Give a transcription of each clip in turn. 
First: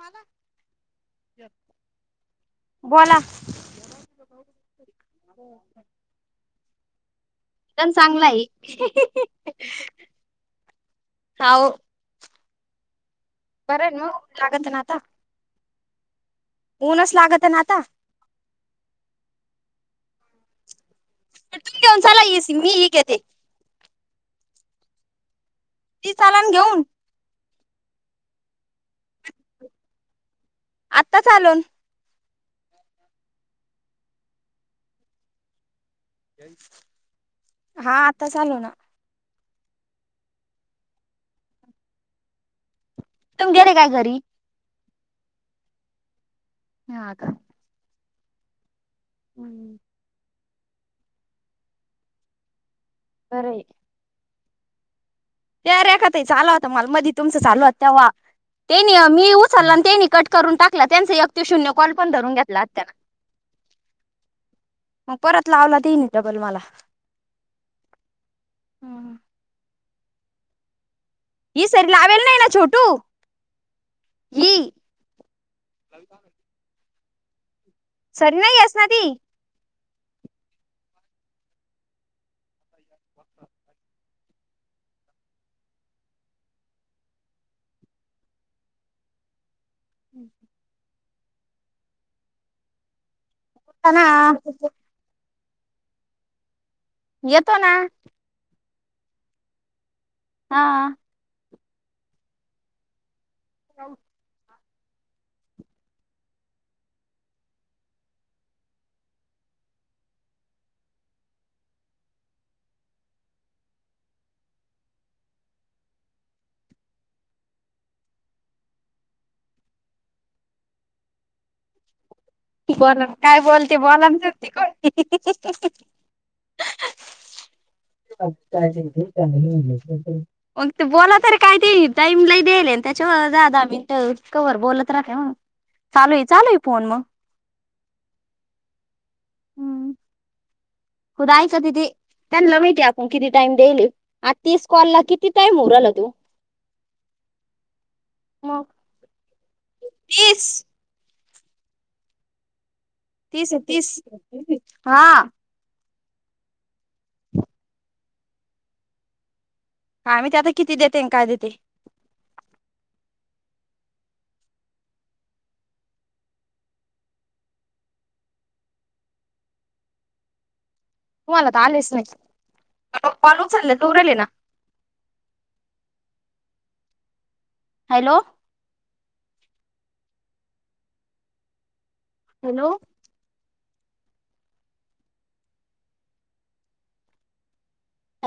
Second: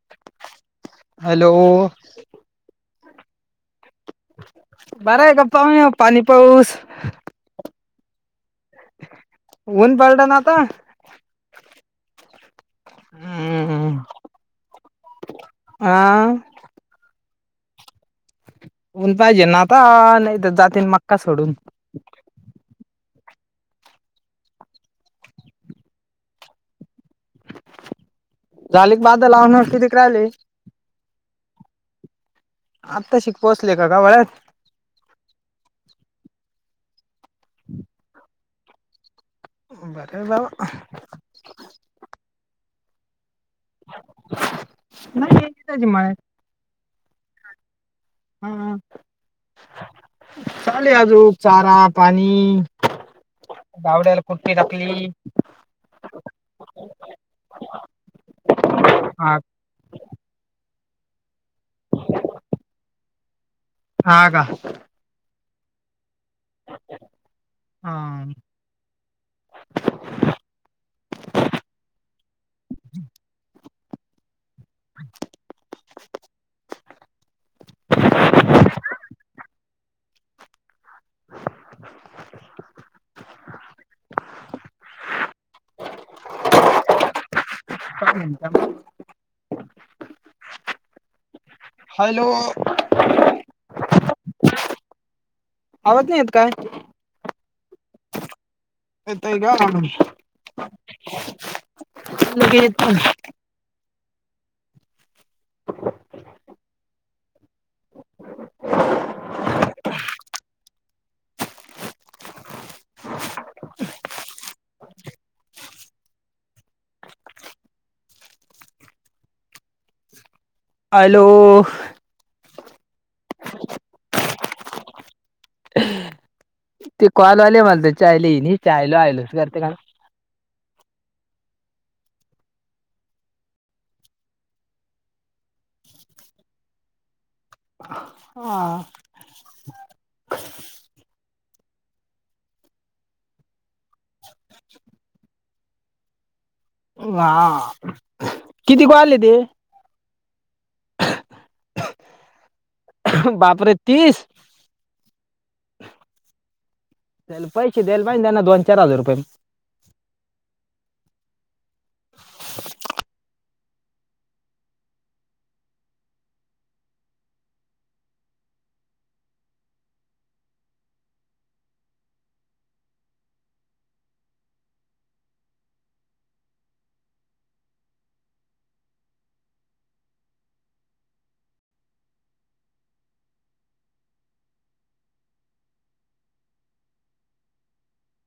मला हॅलो बोला बारा एक गप्पा एकदम म पाणी पाऊस दण चांगला आहे ऊन बलड नाता बर न जगत नाता हा ऊनच लागत आहे ना आता उऊन पाहिजे ना आता जातीन म तुम सल ये सि मी ह गेत ती लान घेऊन झाली क बाध लावून किती क राहिले आता चालून आत्ता शिक पोहोचले का का वळ्यात. हा आताच आलू ना. बरे जा तुम गेले काय घरी नाही इतच हे मळ्यात. हा का हम्. बरं चाले आजू चारापणी. बरय. कुट्टी टाकली. त्या रेखा ताई आला होता मला मदी तुमचं चालल होत तेव्हा. तेनी मी हा उचलला आणि तेनी कट करून टाकला त्यांच एकति शून्य कॉल पण धरून घेतला आत त्याना ह का लावला तेन डबल मला हा ह सरी लावेलनाय ना चोटू हा सरी नाहीयेस ना ती हा हा क हम् ह हॅलो, ता ना आवज नाही येत काय? येतो ना, येताय का ख [unintelligible] हा लगेेत जाऊ हॅलो बोला काय बोलते बोलान ती गोष्ट ते कॉल आले मला त चायले चायलो आयलोस करते का मग ते बोलात रे काय ते टाईमला देल त्याच्या दहा दहा मिनट कवर बोलत राख मग चालू आहे चालू आहे फोन मग हा खुदयच तिथी त्यांला माहितीय आपण किती टाइम देल आ तस कॉलला किती टाइम होऊ राहिला तो, ह किती को आले ते [inaudible] तीस [inaudible] तीस तीस हा [unintelligible] पैसे दल पाहि देना दोन चार हजार रुपये काय मीहिती आता किती देते काय देते तुम्हाला तर आलेच नाही चालले दरले ना [inaudible] हॅलो हॅलो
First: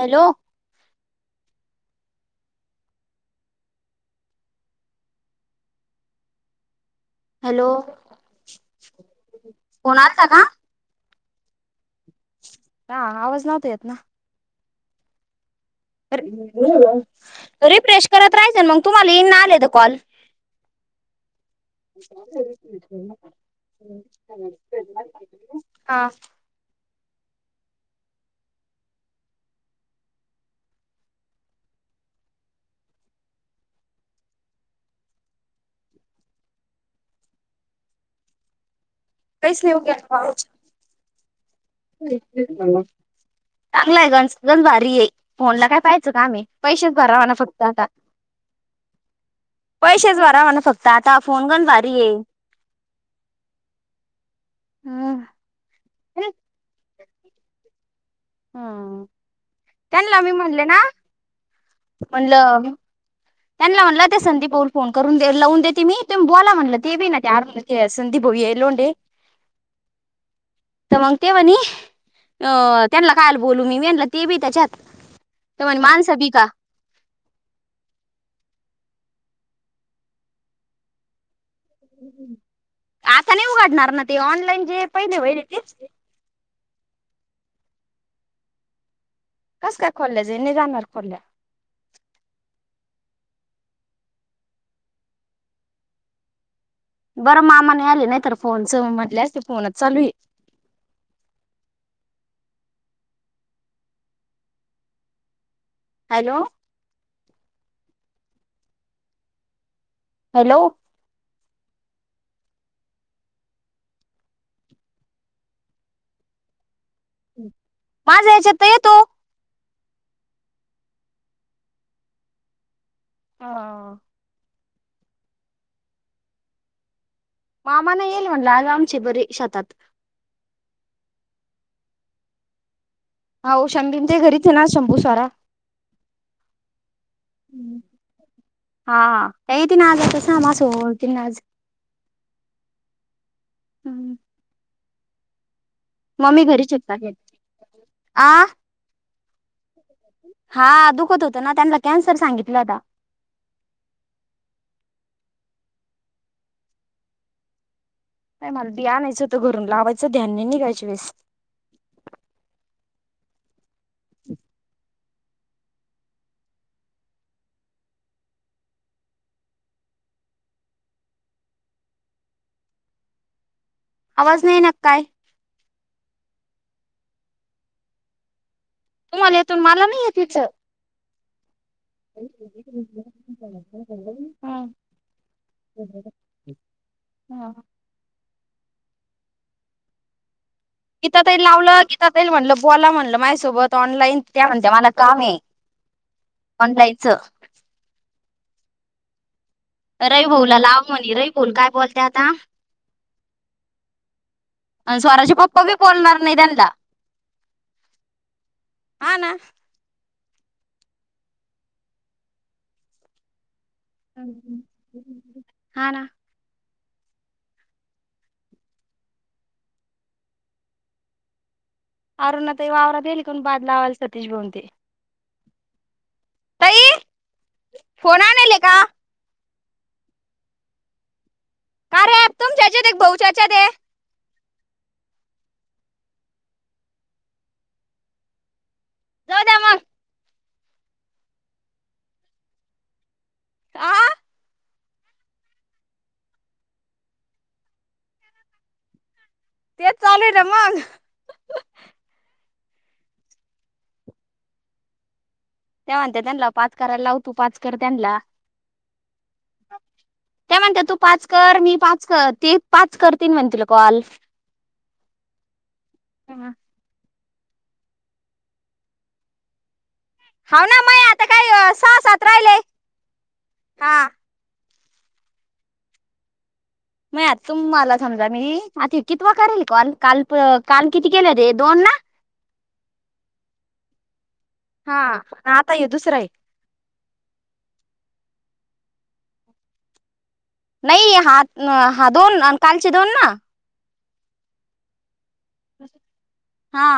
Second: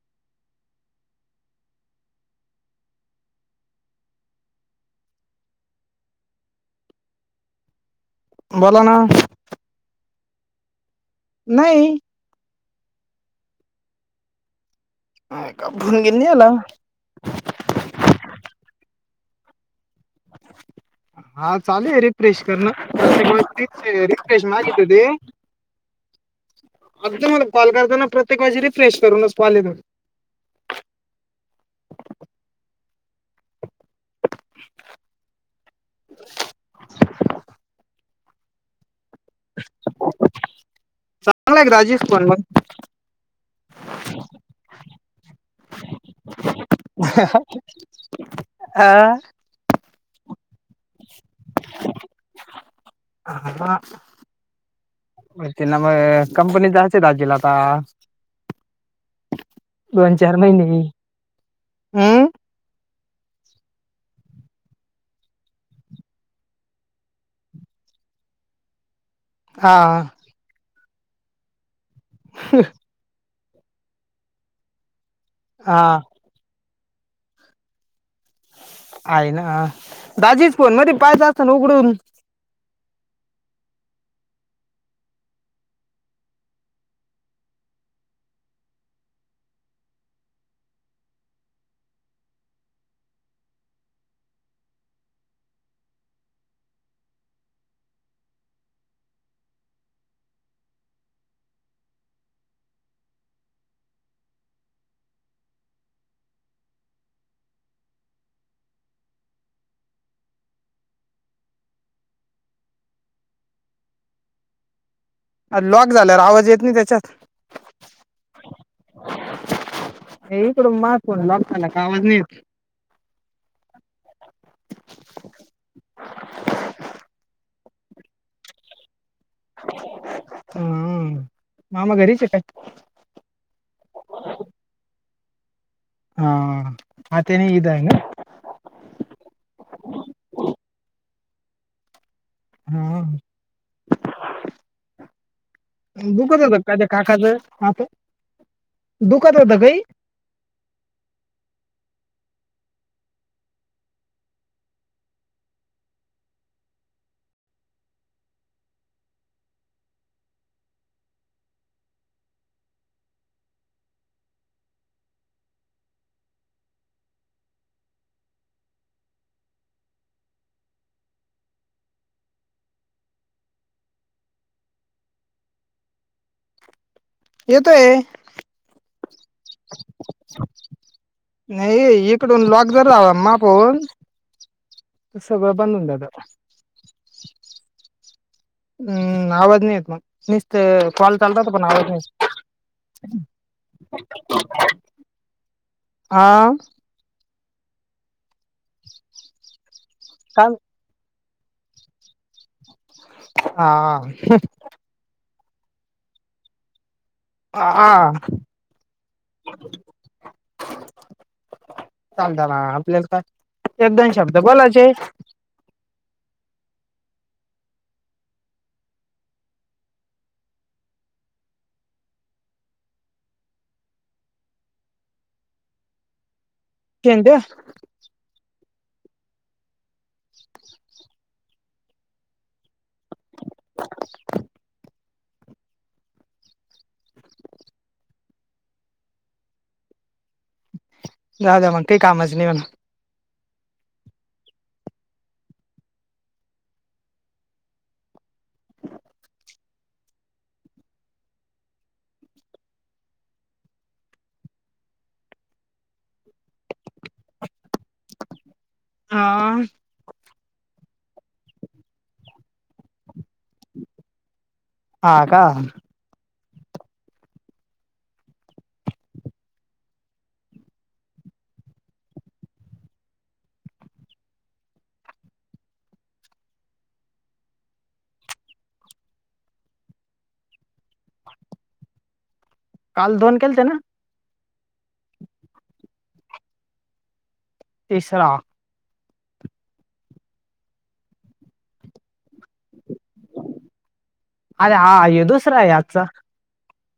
हॅलो हॅलो बोला नाही का का नाही हा आवाज नव्हतो येत ना ह रिफ्रेश करत राहायचं ना मग तुम्हाला येईन नाही आले तर कॉल [inaudible] हा चालेलय रिफ्रेश करण रिफ्रेश माझ ते साततट अदल प्रत्येकजी रिफ्रेश करूनच पाले द कैस येव क पा चांगला आहे राजेश पण मग चांगला आहे गणो भारी आहे फोनला काय पाहायचं का आम्ही पैसेच भरावाना फक्त आता हा पैसेच व म्हण फोत आता फोन करण बारी आहे हम् म कंपनीचा अस दाजेला आता हम् दोन त्यांला मी चार म्हणले ना महिने हम्म म्हणलं त्यांना म्हटलं ते संदीपऊल फोन करून लावून देते मी बुला म्हणलं ते बी ना संदीप हो येलोंडे हा तर मग तेव्हानी अ त्यांना कायल बोलू मी मी आणलं ते बी त्याच्यात तमन हा मान सभी का आहे ना दाजीच फोन मध्ये पायज असत ना उघडून आता नाही उघडणार ना ते ऑनलाईन जे पहिले होईल तेच कस का खोले नही जाणार खोल्य बरं मामाने आले नाही तर फोनच म्हटले ते फोनच चालू आहे [unintelligible] हॅलो हॅलो लॉक झाल्यावर आवाज येत नाही त्याच्यात माझ्या ह्याच्यात तर येतो इकड माणसाचा लगताना का आवाज नाहीेत मामा नाही येईल [inaudible] हा मामा घरीच काय हो शंभीमच्या घरीच ना शंभू स्वारा हा आत्याने ईद आहे ना हा का त ना आज तस आ माझं होती नाज हम दुख मम्मी होतं घरीच का त्या आहेत काकाचं हात आ दुखात होतं काही हा दुखत होत ना त्यांना कॅन्सर सांगितलं होता नाही मला बि आणयचं होतं घरून लावायचं ध्यानी निघायची वेळेस [unintelligible] आवाज नाही न काय येतोय तुम्हाला येेतून मला नाही येतिच नाही इकडून लॉक जर माझा फोन हम्म. सगळ बंदडता हम्म आवाज नाही येत मग कॉल गीता चालत तईला होता पण लावलं आवाज नाही गिता येत. तई मला म्हणल बोला म्हणल माझ्यासोबत ऑनलाईन त्या म्हणत मला काम आहे हा ऑनलाइन च चाल रविभऊला लाव म्हणी रविभऊ काय बोलत्यात आता हा आणि स्वराचे पप्पा बी बोलणार नाही त्यानला ह आा हा ना. चालत आपल्याला काय एक दोन ह शब्द बोलायचे हा ना अर न ते वावरात येईल ना बादलावल सतीश भाऊ ते तई ते फोन आणल का [inaudible] का रे तुम चर्चेत एक भाऊ चर्चेत आहे जाऊद्या मग जा जा मग काही कामच नाही आ तेच चालू आहे ना मग तेव्हाते त्यांला पाच क लावतो पाचकर त्यानला हा त्या म्हणते तू पाच कर मी पाच कर ते पाच कर तीन म्हणतील कॉल हा का ह होा ना मय आता काही सह सात राहिलेय हा म आ तुम मला समजा मी आ कितवा करेल कॉल काल काल किती केलते दोन ना काल दोन केलते ना हा पन आता ये दुसरं आहे तिसरा नाही हा हा दोन कालचे दोन ना अरे हा आहे दुसरा आहे आजचा हा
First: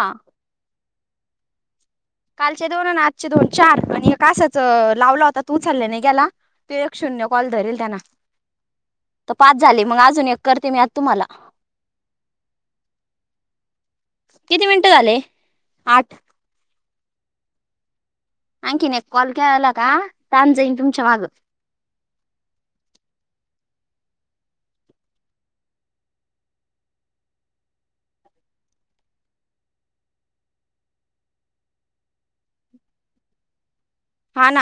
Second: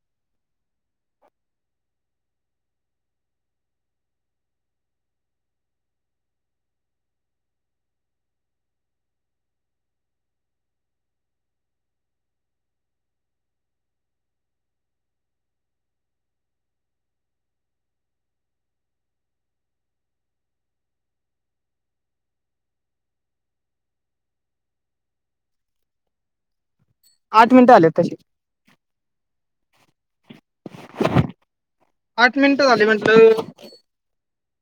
कालचे दोन आणि आजचे दोन चार आणि का आसाच लावला होता तू उचाले नाही गेला तूक्ष कॉल धरल त्यांना तर पाच झाले मग अजून एक करते मी आत तुम्हाला किती मिनिटं झाले आठ आणंखीने एक कॉल कला का त जाईन तुमच्या माग आठ मिनिटं आलेत तशी आठ मिनिट झाली म्हटलं हा ना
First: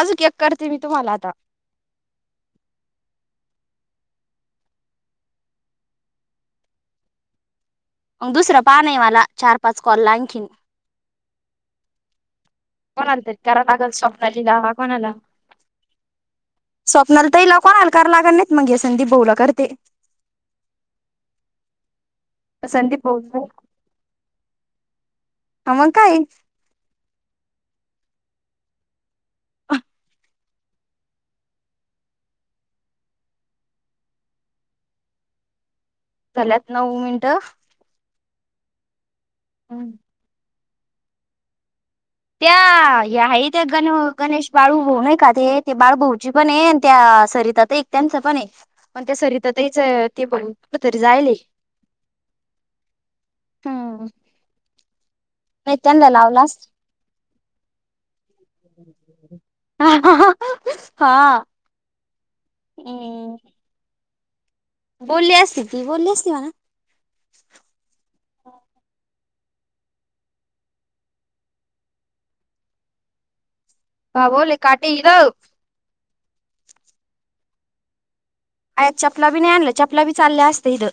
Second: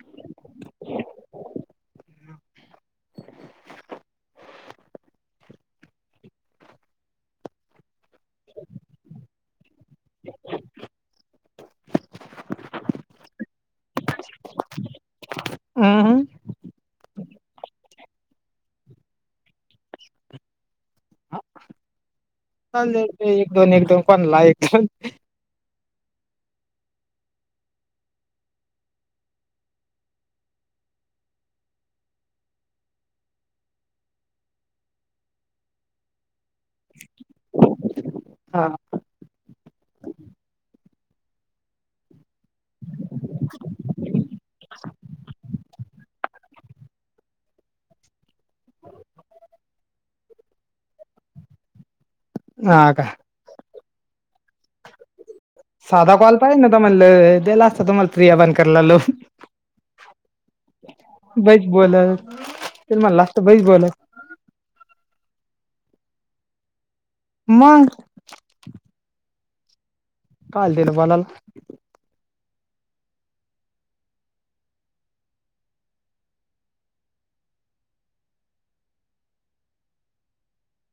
आज एक करते मी तुम्हाला आता अग दुसरा पा नाहीवाला चार पाच कॉल ला आणखीन कोणा आलत करा लागल स्वप्नाली दवा कोणाला हम्म स्वप्नालिताई कोणाला कारणा नाहीत मग हे संदीप भाऊला करते ह चाले संदीप भाऊ एक दोन एक दोन पणला एकोन आम काय अ झाल्यात नऊ मिनिटं हा हम् त्या ह्या त्या गण गणेश बाळू भाऊ नाही आहे का ते ते बाळूभऊची पण ये त्या सरितात एक त्यांच पण आहे पण त्या सरितातहीच ते भरपूर तरी जायल [inaudible] ह का हा साधा कॉल पाहिल ना तुम्हाला दिला असता तुम्हाला फ्रीया बन कला लोन हा बईच बोलला तर म लास्त बईच बोल बोल अससती ती बोल अससती म्ह ना मग टलतेल बलाल ह बोले काट जा आत चपला बी नाही आणला चपला बी चालल्या असत इथं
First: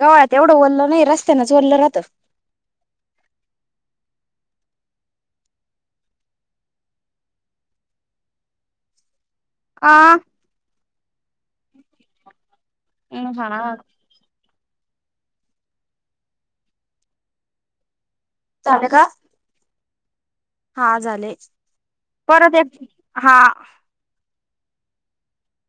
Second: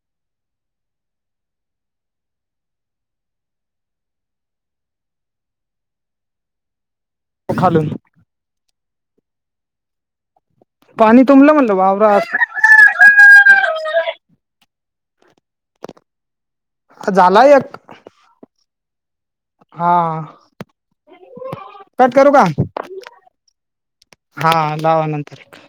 गवळ्यात एवढं ओरलं नाही रस्त्यानच ओरलं राहत खालून आ पाणी तुमला म्हणलं बाबरा हा ह झालाय एक चाले का हा हा झाले कट करू का परत एक हा हा लावानंतर एक